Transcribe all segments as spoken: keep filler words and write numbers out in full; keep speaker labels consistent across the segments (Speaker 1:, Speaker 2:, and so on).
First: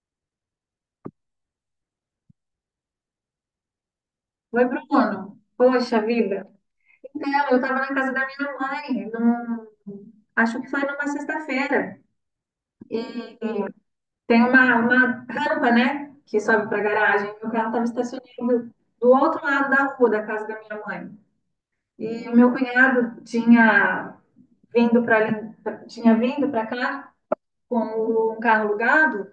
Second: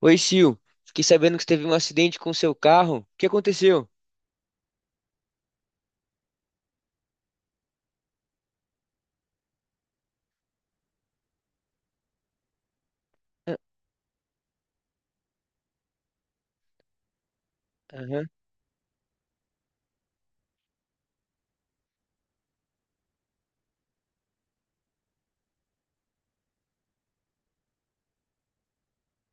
Speaker 1: Oi, Sil. Fiquei sabendo que você teve um acidente com seu carro. O que aconteceu?
Speaker 2: Oi, Bruno. Poxa vida. Então, eu estava na casa da minha mãe, num- acho que foi numa sexta-feira, e
Speaker 1: Ah,
Speaker 2: tem uma, uma rampa, né, que sobe para a garagem. Meu carro estava
Speaker 1: aham.
Speaker 2: estacionado do outro lado da rua da casa da minha mãe. E o meu cunhado tinha vindo para tinha vindo para cá com um carro alugado.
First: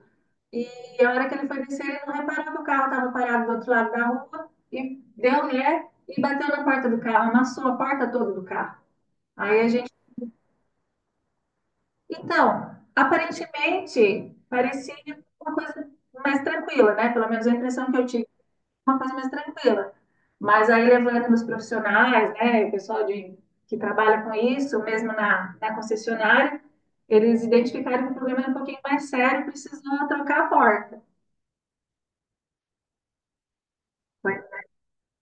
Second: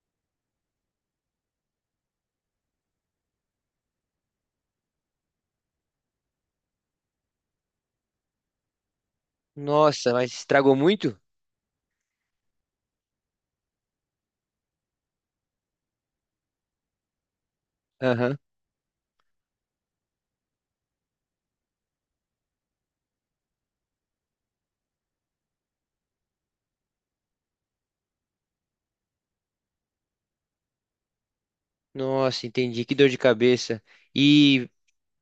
Speaker 2: E a hora que ele foi descer, ele não reparou que o carro estava parado do outro lado da rua e deu ré e bateu na porta do carro, amassou a porta toda do carro. Aí a gente.
Speaker 1: Nossa, mas estragou muito?
Speaker 2: Então, aparentemente, parecia uma coisa mais tranquila, né? Pelo menos a impressão que eu tive,
Speaker 1: Aham.
Speaker 2: uma coisa mais tranquila. Mas aí, levando os profissionais, né, o pessoal de, que trabalha com isso, mesmo na, na concessionária, eles identificaram que o problema era um pouquinho mais sério, precisou trocar a porta.
Speaker 1: Nossa, entendi. Que dor de cabeça.
Speaker 2: Foi
Speaker 1: E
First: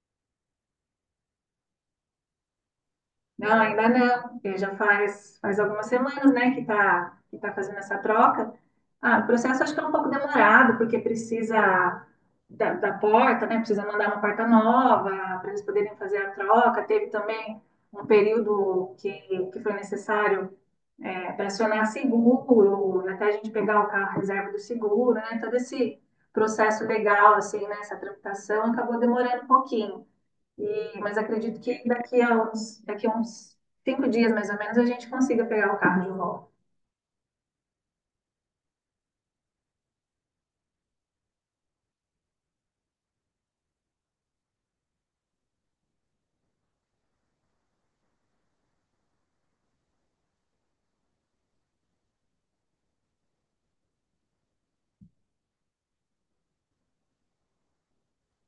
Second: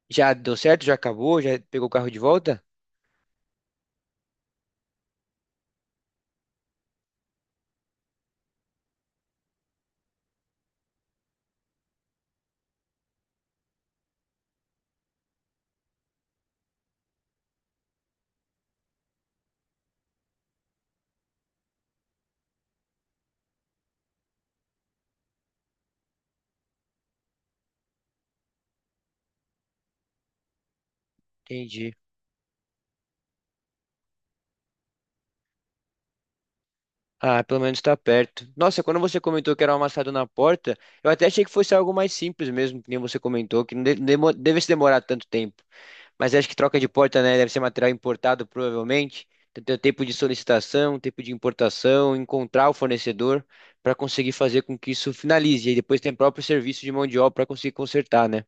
Speaker 1: já deu certo? Já acabou? Já pegou o carro de volta?
Speaker 2: Não, ainda não, porque já faz, faz algumas semanas, né, que tá, que tá fazendo essa troca. Ah, o processo acho que é um pouco demorado, porque precisa da, da porta, né, precisa mandar uma porta nova para eles poderem fazer a troca. Teve também um período que, que foi necessário para acionar seguro, até a gente pegar o carro à reserva do seguro, né, todo esse processo legal, assim, né, essa tramitação acabou demorando um pouquinho. E, mas acredito que
Speaker 1: Entendi.
Speaker 2: daqui a uns, daqui a uns cinco dias, mais ou menos, a gente consiga pegar o carro de volta.
Speaker 1: Ah, pelo menos tá perto. Nossa, quando você comentou que era um amassado na porta, eu até achei que fosse algo mais simples mesmo, que nem você comentou, que não de- demo- devesse demorar tanto tempo. Mas acho que troca de porta, né? Deve ser material importado, provavelmente. Então tem o tempo de solicitação, tempo de importação, encontrar o fornecedor para conseguir fazer com que isso finalize. E aí depois tem o próprio serviço de mão de obra para conseguir consertar, né?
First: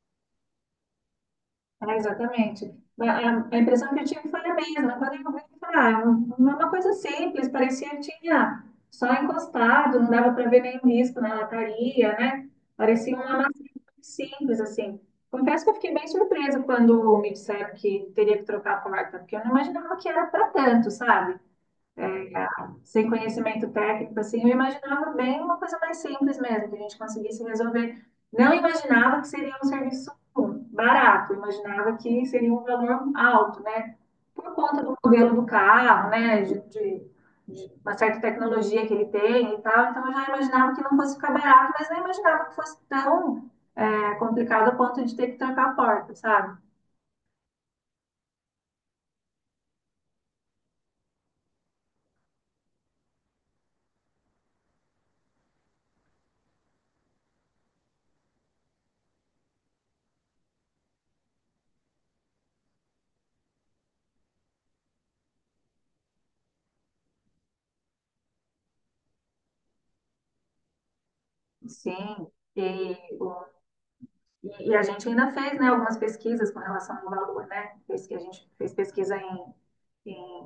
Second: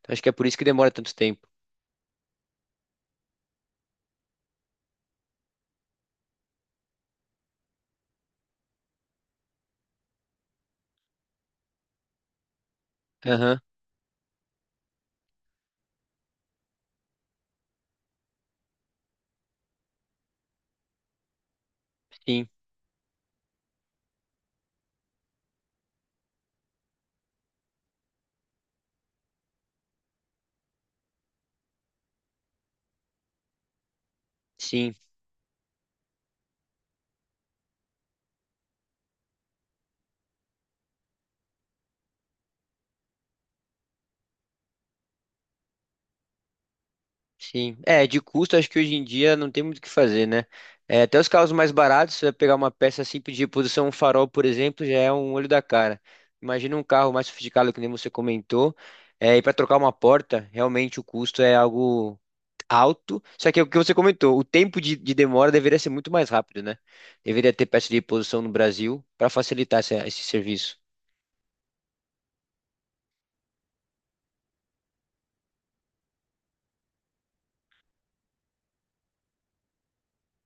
Speaker 1: Então, acho que é por isso que demora tanto tempo.
Speaker 2: É, exatamente. A, a- a impressão que eu tive foi a mesma. Quando eu vi, eu falei, ah, é uma uma coisa simples, parecia que tinha só encostado, não dava para ver nenhum risco na lataria, né? Parecia uma
Speaker 1: Aham,
Speaker 2: massinha simples, assim. Confesso que eu fiquei bem surpresa quando me disseram que teria que trocar a porta, porque eu não imaginava que era para tanto, sabe?
Speaker 1: sim,
Speaker 2: Sem conhecimento técnico, assim, eu imaginava bem uma coisa mais simples mesmo, que a gente conseguisse resolver. Não imaginava que seria um serviço barato, imaginava que seria um valor alto, né? Por conta
Speaker 1: sim.
Speaker 2: do modelo do carro, né? De, de- de uma certa tecnologia que ele tem e tal. Então, eu já imaginava que não fosse ficar barato, mas não imaginava que fosse tão é, complicado a ponto de ter que trancar a porta, sabe?
Speaker 1: Sim, é, de custo acho que hoje em dia não tem muito o que fazer, né? É, até os carros mais baratos, você vai pegar uma peça simples de reposição, um farol, por exemplo, já é um olho da cara. Imagina um carro mais sofisticado, que nem você comentou, é, e para trocar uma porta, realmente o custo é algo alto, só que é o que você comentou, o tempo de, de demora deveria ser muito mais rápido, né? Deveria ter peça de reposição no Brasil para facilitar esse, esse serviço.
Speaker 2: Sim. E E, e a gente ainda fez, né, algumas pesquisas com relação ao valor, né? Fez que a gente fez pesquisa em, em-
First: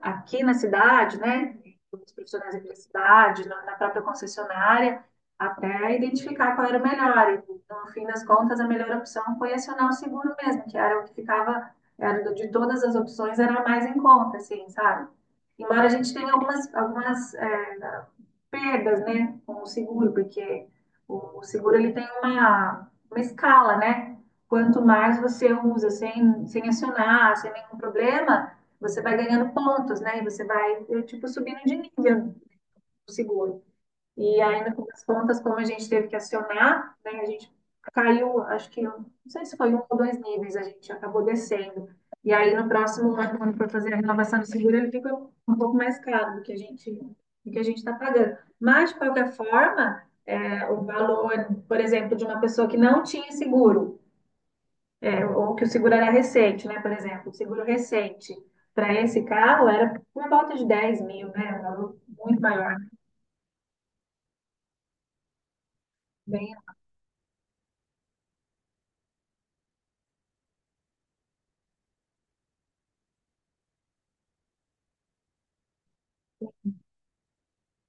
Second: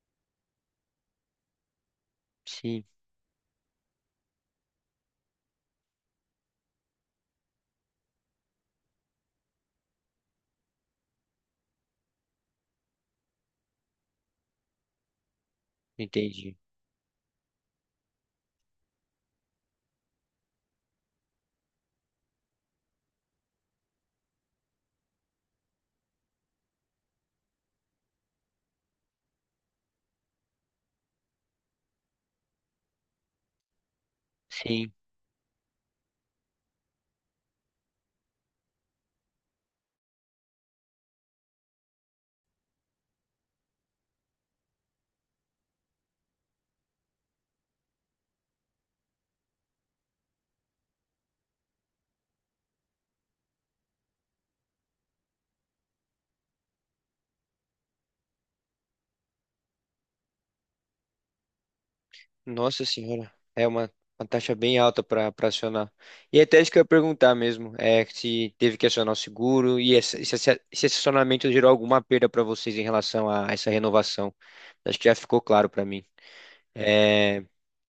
Speaker 2: aqui na cidade, né? Com os profissionais aqui da
Speaker 1: Sim,
Speaker 2: cidade, na, na própria concessionária, até identificar qual era o melhor. E, no fim das contas, a melhor opção foi acionar o seguro mesmo, que era o que ficava, era de todas as opções, era a mais em conta, assim, sabe? Embora a gente tenha
Speaker 1: entendi.
Speaker 2: algumas, algumas é, perdas, né, com o seguro, porque o seguro ele tem uma, uma escala, né? Quanto mais você usa sem, sem acionar, sem nenhum problema, você vai ganhando pontos, né? E você vai, eh, tipo, subindo de nível no seguro. E aí, no fim
Speaker 1: Sim.
Speaker 2: das contas, como a gente teve que acionar, né, a gente caiu, acho que, não sei se foi um ou dois níveis, a gente acabou descendo. E aí, no próximo ano, quando for fazer a renovação do seguro, ele fica um pouco mais caro do que a gente, do que a gente está pagando. Mas, de qualquer forma, é, o valor, por exemplo, de uma pessoa que não tinha seguro, é, ou que o seguro era recente, né, por exemplo, o seguro recente, para esse carro era por volta de dez mil, né, um valor muito maior,
Speaker 1: Nossa senhora, é uma, uma taxa bem alta para para acionar. E é
Speaker 2: bem,
Speaker 1: até isso que eu ia perguntar mesmo, é se teve que acionar o seguro e esse, esse, esse acionamento gerou alguma perda para vocês em relação a essa renovação. Acho que já ficou claro para mim. É,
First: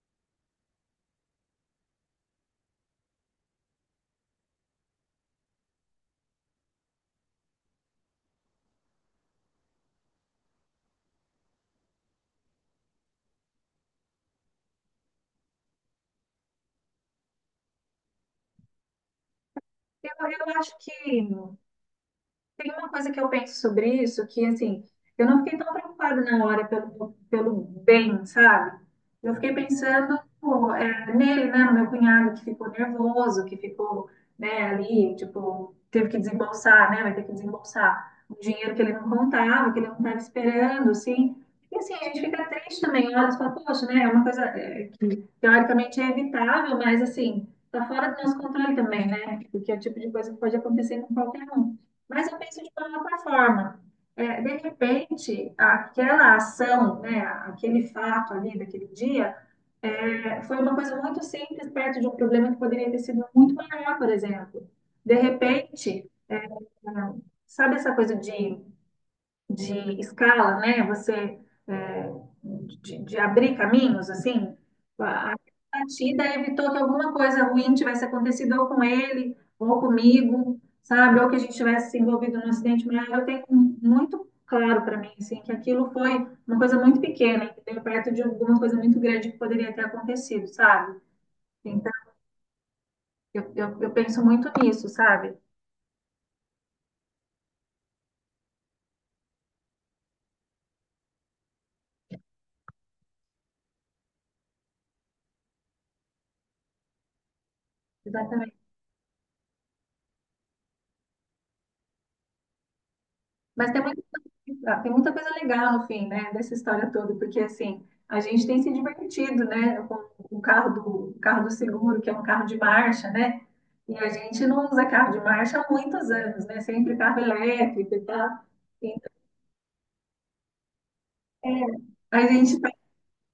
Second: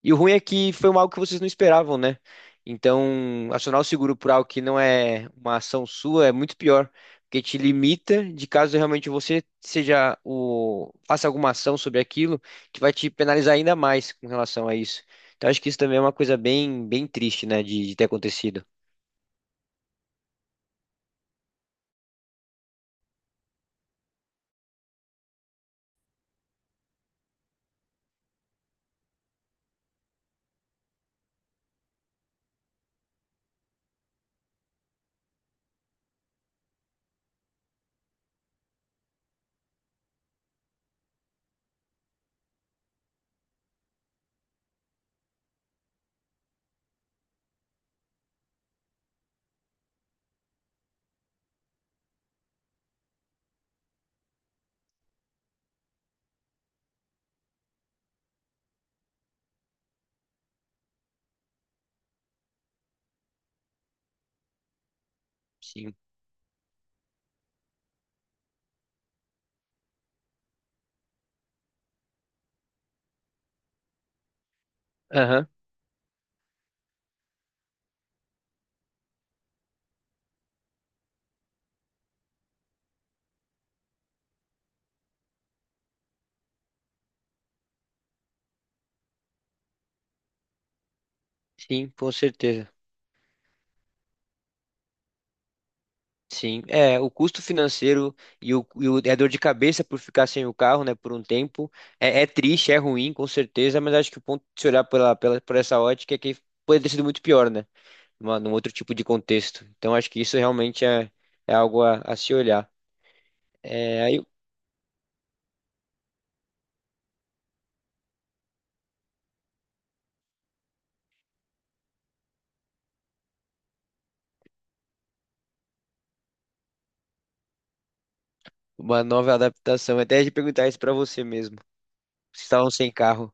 Speaker 1: e o ruim é que foi um algo que vocês não esperavam, né? Então, acionar o seguro por algo que não é uma ação sua é muito pior, porque te limita de caso realmente você seja o faça alguma ação sobre aquilo, que vai te penalizar ainda mais com relação a isso. Então, acho que isso também é uma coisa bem, bem triste, né, de, de ter acontecido.
Speaker 2: eu, eu acho que tem uma coisa que eu penso sobre isso, que assim, eu não fiquei tão preocupada na hora pelo, pelo bem, sabe? Eu fiquei pensando, pô, é, nele, né, no meu cunhado que ficou nervoso, que ficou, né, ali, tipo, teve que desembolsar, né, vai ter que desembolsar um dinheiro que ele não contava, que ele não estava esperando, assim. E assim, a gente fica triste também, olha, e fala, poxa, né, é uma coisa, é, teoricamente é evitável, mas assim, tá fora do nosso controle também, né? Porque é o tipo de coisa que pode acontecer com qualquer um. Mas eu penso de uma outra forma. É, de repente, aquela ação, né, aquele fato ali daquele dia, é, foi uma coisa muito simples perto de um problema que poderia ter sido muito maior, por exemplo. De
Speaker 1: Sim.
Speaker 2: repente, é, sabe essa coisa de de escala, né? Você é, de, de abrir caminhos, assim, a
Speaker 1: Aham.
Speaker 2: a partida evitou que alguma coisa ruim tivesse acontecido ou com ele, ou comigo, sabe? Ou que a gente tivesse se envolvido num acidente maior. Eu tenho um, muito claro para mim, assim, que aquilo foi uma coisa muito pequena, entendeu? Perto de alguma coisa muito grande que poderia ter acontecido, sabe?
Speaker 1: Sim,
Speaker 2: Então,
Speaker 1: com certeza.
Speaker 2: eu, eu, eu penso muito nisso, sabe?
Speaker 1: Sim, é, o custo financeiro e, o, e o- e a dor de cabeça por ficar sem o carro, né, por um tempo, é, é triste, é ruim, com certeza, mas acho que o ponto de se olhar pela, pela, por essa ótica é que poderia ter sido muito pior, né, numa- num
Speaker 2: Exatamente.
Speaker 1: outro tipo de contexto. Então, acho que isso realmente é, é algo a, a se olhar.
Speaker 2: Mas tem muita,
Speaker 1: É, aí,
Speaker 2: coisa- tem muita coisa legal no fim, né, dessa história toda, porque assim, a gente tem se divertido, né, com o carro do, o carro do seguro, que é um carro de marcha, né, e a gente não usa carro de marcha há muitos anos, né, sempre carro elétrico e tal.
Speaker 1: uma nova adaptação, até de perguntar isso para você mesmo,
Speaker 2: Então, a
Speaker 1: vocês
Speaker 2: gente
Speaker 1: estavam
Speaker 2: tá,
Speaker 1: sem carro.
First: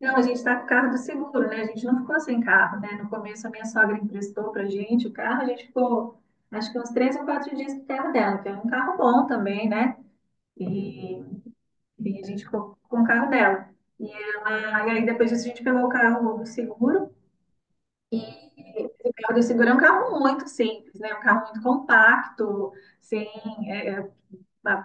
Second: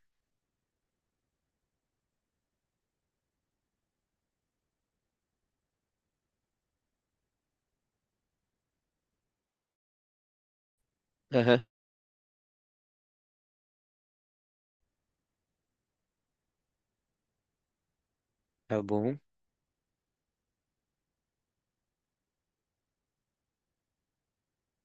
Speaker 2: não, a gente tá com o carro do seguro, né, a gente não ficou sem carro, né, no começo a minha sogra emprestou pra gente o carro, a gente ficou, acho que uns três ou quatro dias com o carro dela, que é um carro bom também, né, e
Speaker 1: Aham.
Speaker 2: E a gente ficou com o carro dela. E, ela, e aí depois disso a gente pegou o carro do seguro.
Speaker 1: Tá
Speaker 2: E o
Speaker 1: bom.
Speaker 2: carro do seguro é um carro muito simples, né? Um carro muito compacto, sem é, é,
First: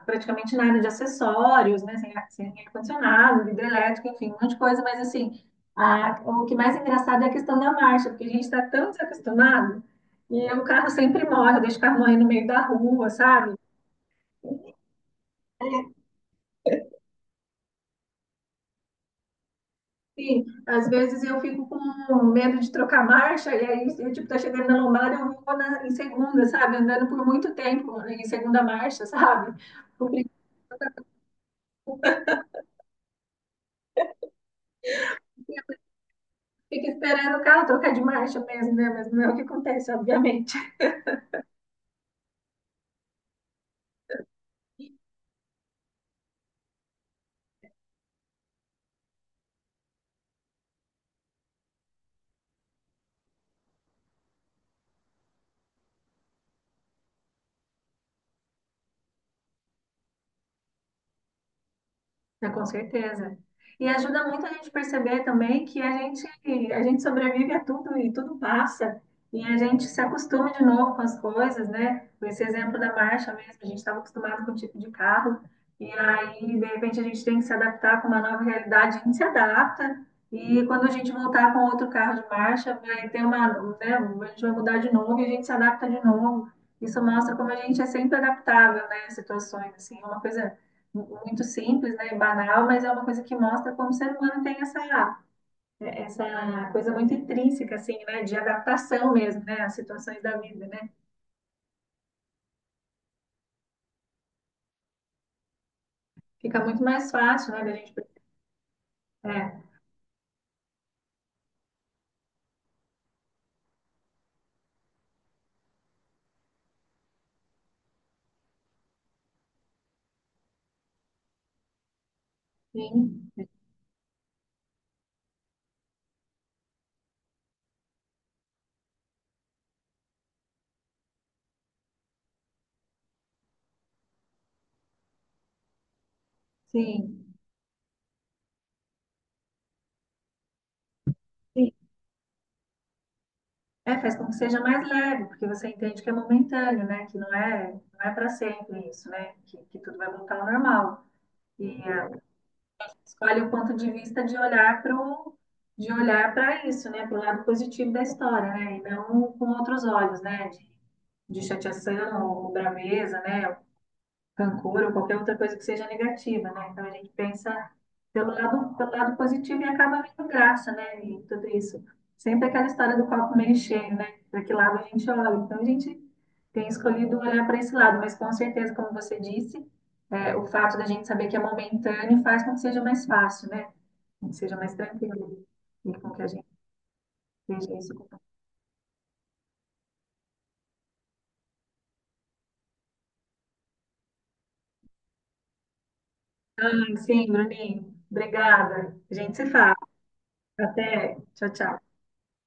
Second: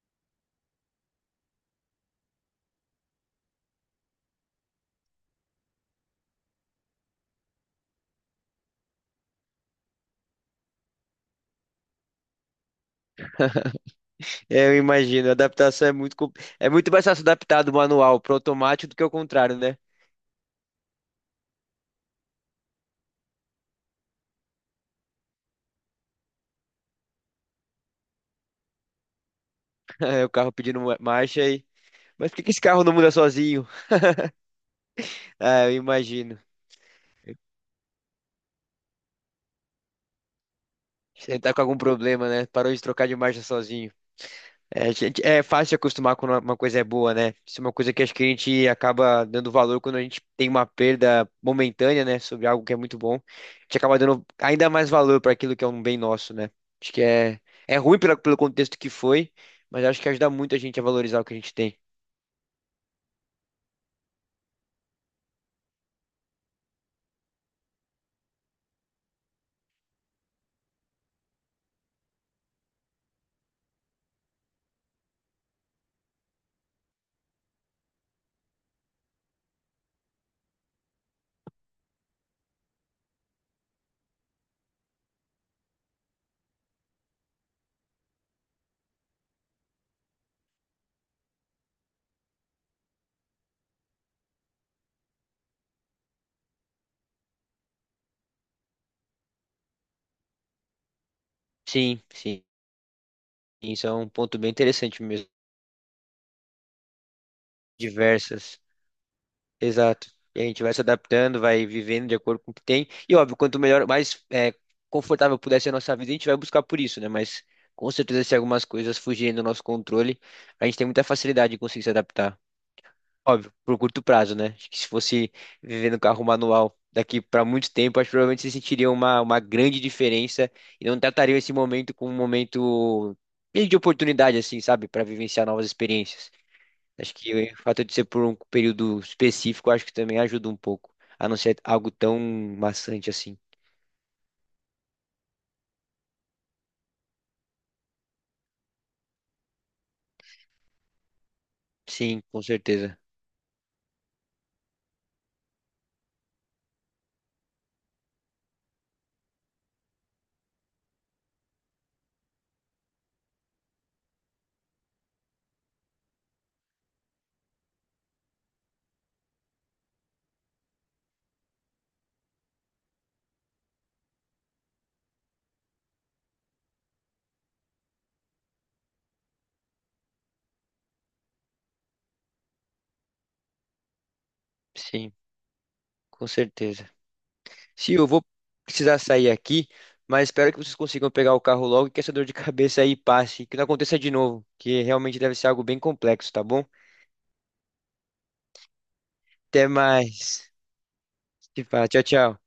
Speaker 2: praticamente nada de acessórios, né? Sem, sem ar-condicionado, vidro elétrico, enfim, um monte de coisa. Mas assim, a- o que mais é engraçado é a questão da marcha, porque a gente está tão desacostumado. E o carro sempre morre, deixa o carro morrer no meio da rua, sabe?
Speaker 1: É, eu imagino, a adaptação é muito, com- é muito mais fácil adaptar do manual para automático do que o contrário, né?
Speaker 2: Sim, às vezes eu fico com medo de trocar marcha, e aí eu, tipo, tá chegando na lombada, eu vou na, em segunda, sabe? Andando por muito tempo em segunda marcha, sabe? O
Speaker 1: É, o
Speaker 2: princípio
Speaker 1: carro pedindo ma- marcha aí. Mas por que que esse carro não muda sozinho? Ah, eu imagino.
Speaker 2: fica esperando o carro trocar de marcha mesmo, né? Mas não é o que acontece, obviamente.
Speaker 1: Você tá com algum problema, né? Parou de trocar de marcha sozinho. É, a gente, é fácil se acostumar quando uma uma coisa é boa, né? Isso é uma coisa que acho que a gente acaba dando valor quando a gente tem uma perda momentânea, né? Sobre algo que é muito bom. A gente acaba dando ainda mais valor para aquilo que é um bem nosso, né? Acho que é, é ruim pela, pelo contexto que foi, mas acho que ajuda muito a gente a valorizar o que a gente tem.
Speaker 2: É, com certeza. E ajuda muito a gente perceber também que a gente, a gente sobrevive a tudo e tudo passa. E a gente se acostuma de novo com as coisas, né? Esse exemplo da marcha mesmo, a gente estava acostumado com o tipo de carro, e aí, de repente, a gente tem que se adaptar com uma nova realidade, a gente se adapta, e quando a gente voltar com outro carro de marcha, vai ter uma, né? A gente vai mudar de novo e a gente se adapta de novo. Isso mostra como a gente é sempre adaptável, né, às situações, assim, é uma coisa muito simples, né, banal, mas é uma coisa que mostra como o ser humano tem essa, essa coisa muito intrínseca, assim, né, de adaptação mesmo, né, às situações da vida, né?
Speaker 1: Sim, sim. Isso é um ponto bem interessante mesmo.
Speaker 2: Fica muito mais fácil, né, da gente.
Speaker 1: Diversas.
Speaker 2: É,
Speaker 1: Exato. E a gente vai se adaptando, vai vivendo de acordo com o que tem. E óbvio, quanto melhor, mais é, confortável puder ser a nossa vida, a gente vai buscar por isso, né? Mas com certeza, se algumas coisas fugirem do nosso controle, a gente tem muita facilidade de conseguir se adaptar.
Speaker 2: sim,
Speaker 1: Óbvio, por curto prazo, né? Acho que se fosse viver no carro manual daqui para muito tempo, acho que provavelmente você sentiria uma, uma grande diferença e não trataria esse momento como um momento meio de oportunidade, assim, sabe? Para vivenciar novas experiências. Acho
Speaker 2: sim,
Speaker 1: que o fato de ser por um período específico, acho que também ajuda um pouco, a não ser
Speaker 2: sim.
Speaker 1: algo tão maçante assim.
Speaker 2: É, faz com que seja mais leve, porque você entende que é momentâneo, né, que não é, não é para sempre isso, né, que, que tudo vai voltar ao normal. E é,
Speaker 1: Sim, com certeza.
Speaker 2: escolhe o ponto de vista de olhar para de olhar para isso, né, para o lado positivo da história, né, e não com outros olhos, né, de de chateação, ou braveza, né, rancor, ou qualquer outra coisa que seja negativa, né? Então a gente pensa pelo lado, pelo lado positivo e acaba vendo graça, né, e tudo isso. Sempre aquela história do copo meio cheio, né? Para que lado a gente olha. Então a gente tem escolhido olhar para esse lado, mas com certeza, como você disse, é, o fato da gente saber que é momentâneo faz com que seja mais fácil, né? Com que seja mais
Speaker 1: Sim,
Speaker 2: tranquilo e com que a
Speaker 1: com
Speaker 2: gente
Speaker 1: certeza.
Speaker 2: veja isso.
Speaker 1: Sim, eu vou precisar sair aqui, mas espero que vocês consigam pegar o carro logo e que essa dor de cabeça aí passe, que não aconteça de novo, que realmente deve ser algo bem complexo, tá bom?
Speaker 2: Sim, Bruninho, obrigada. A gente se
Speaker 1: Até
Speaker 2: fala.
Speaker 1: mais.
Speaker 2: Até. Tchau,
Speaker 1: Se fala,
Speaker 2: tchau.
Speaker 1: tchau, tchau.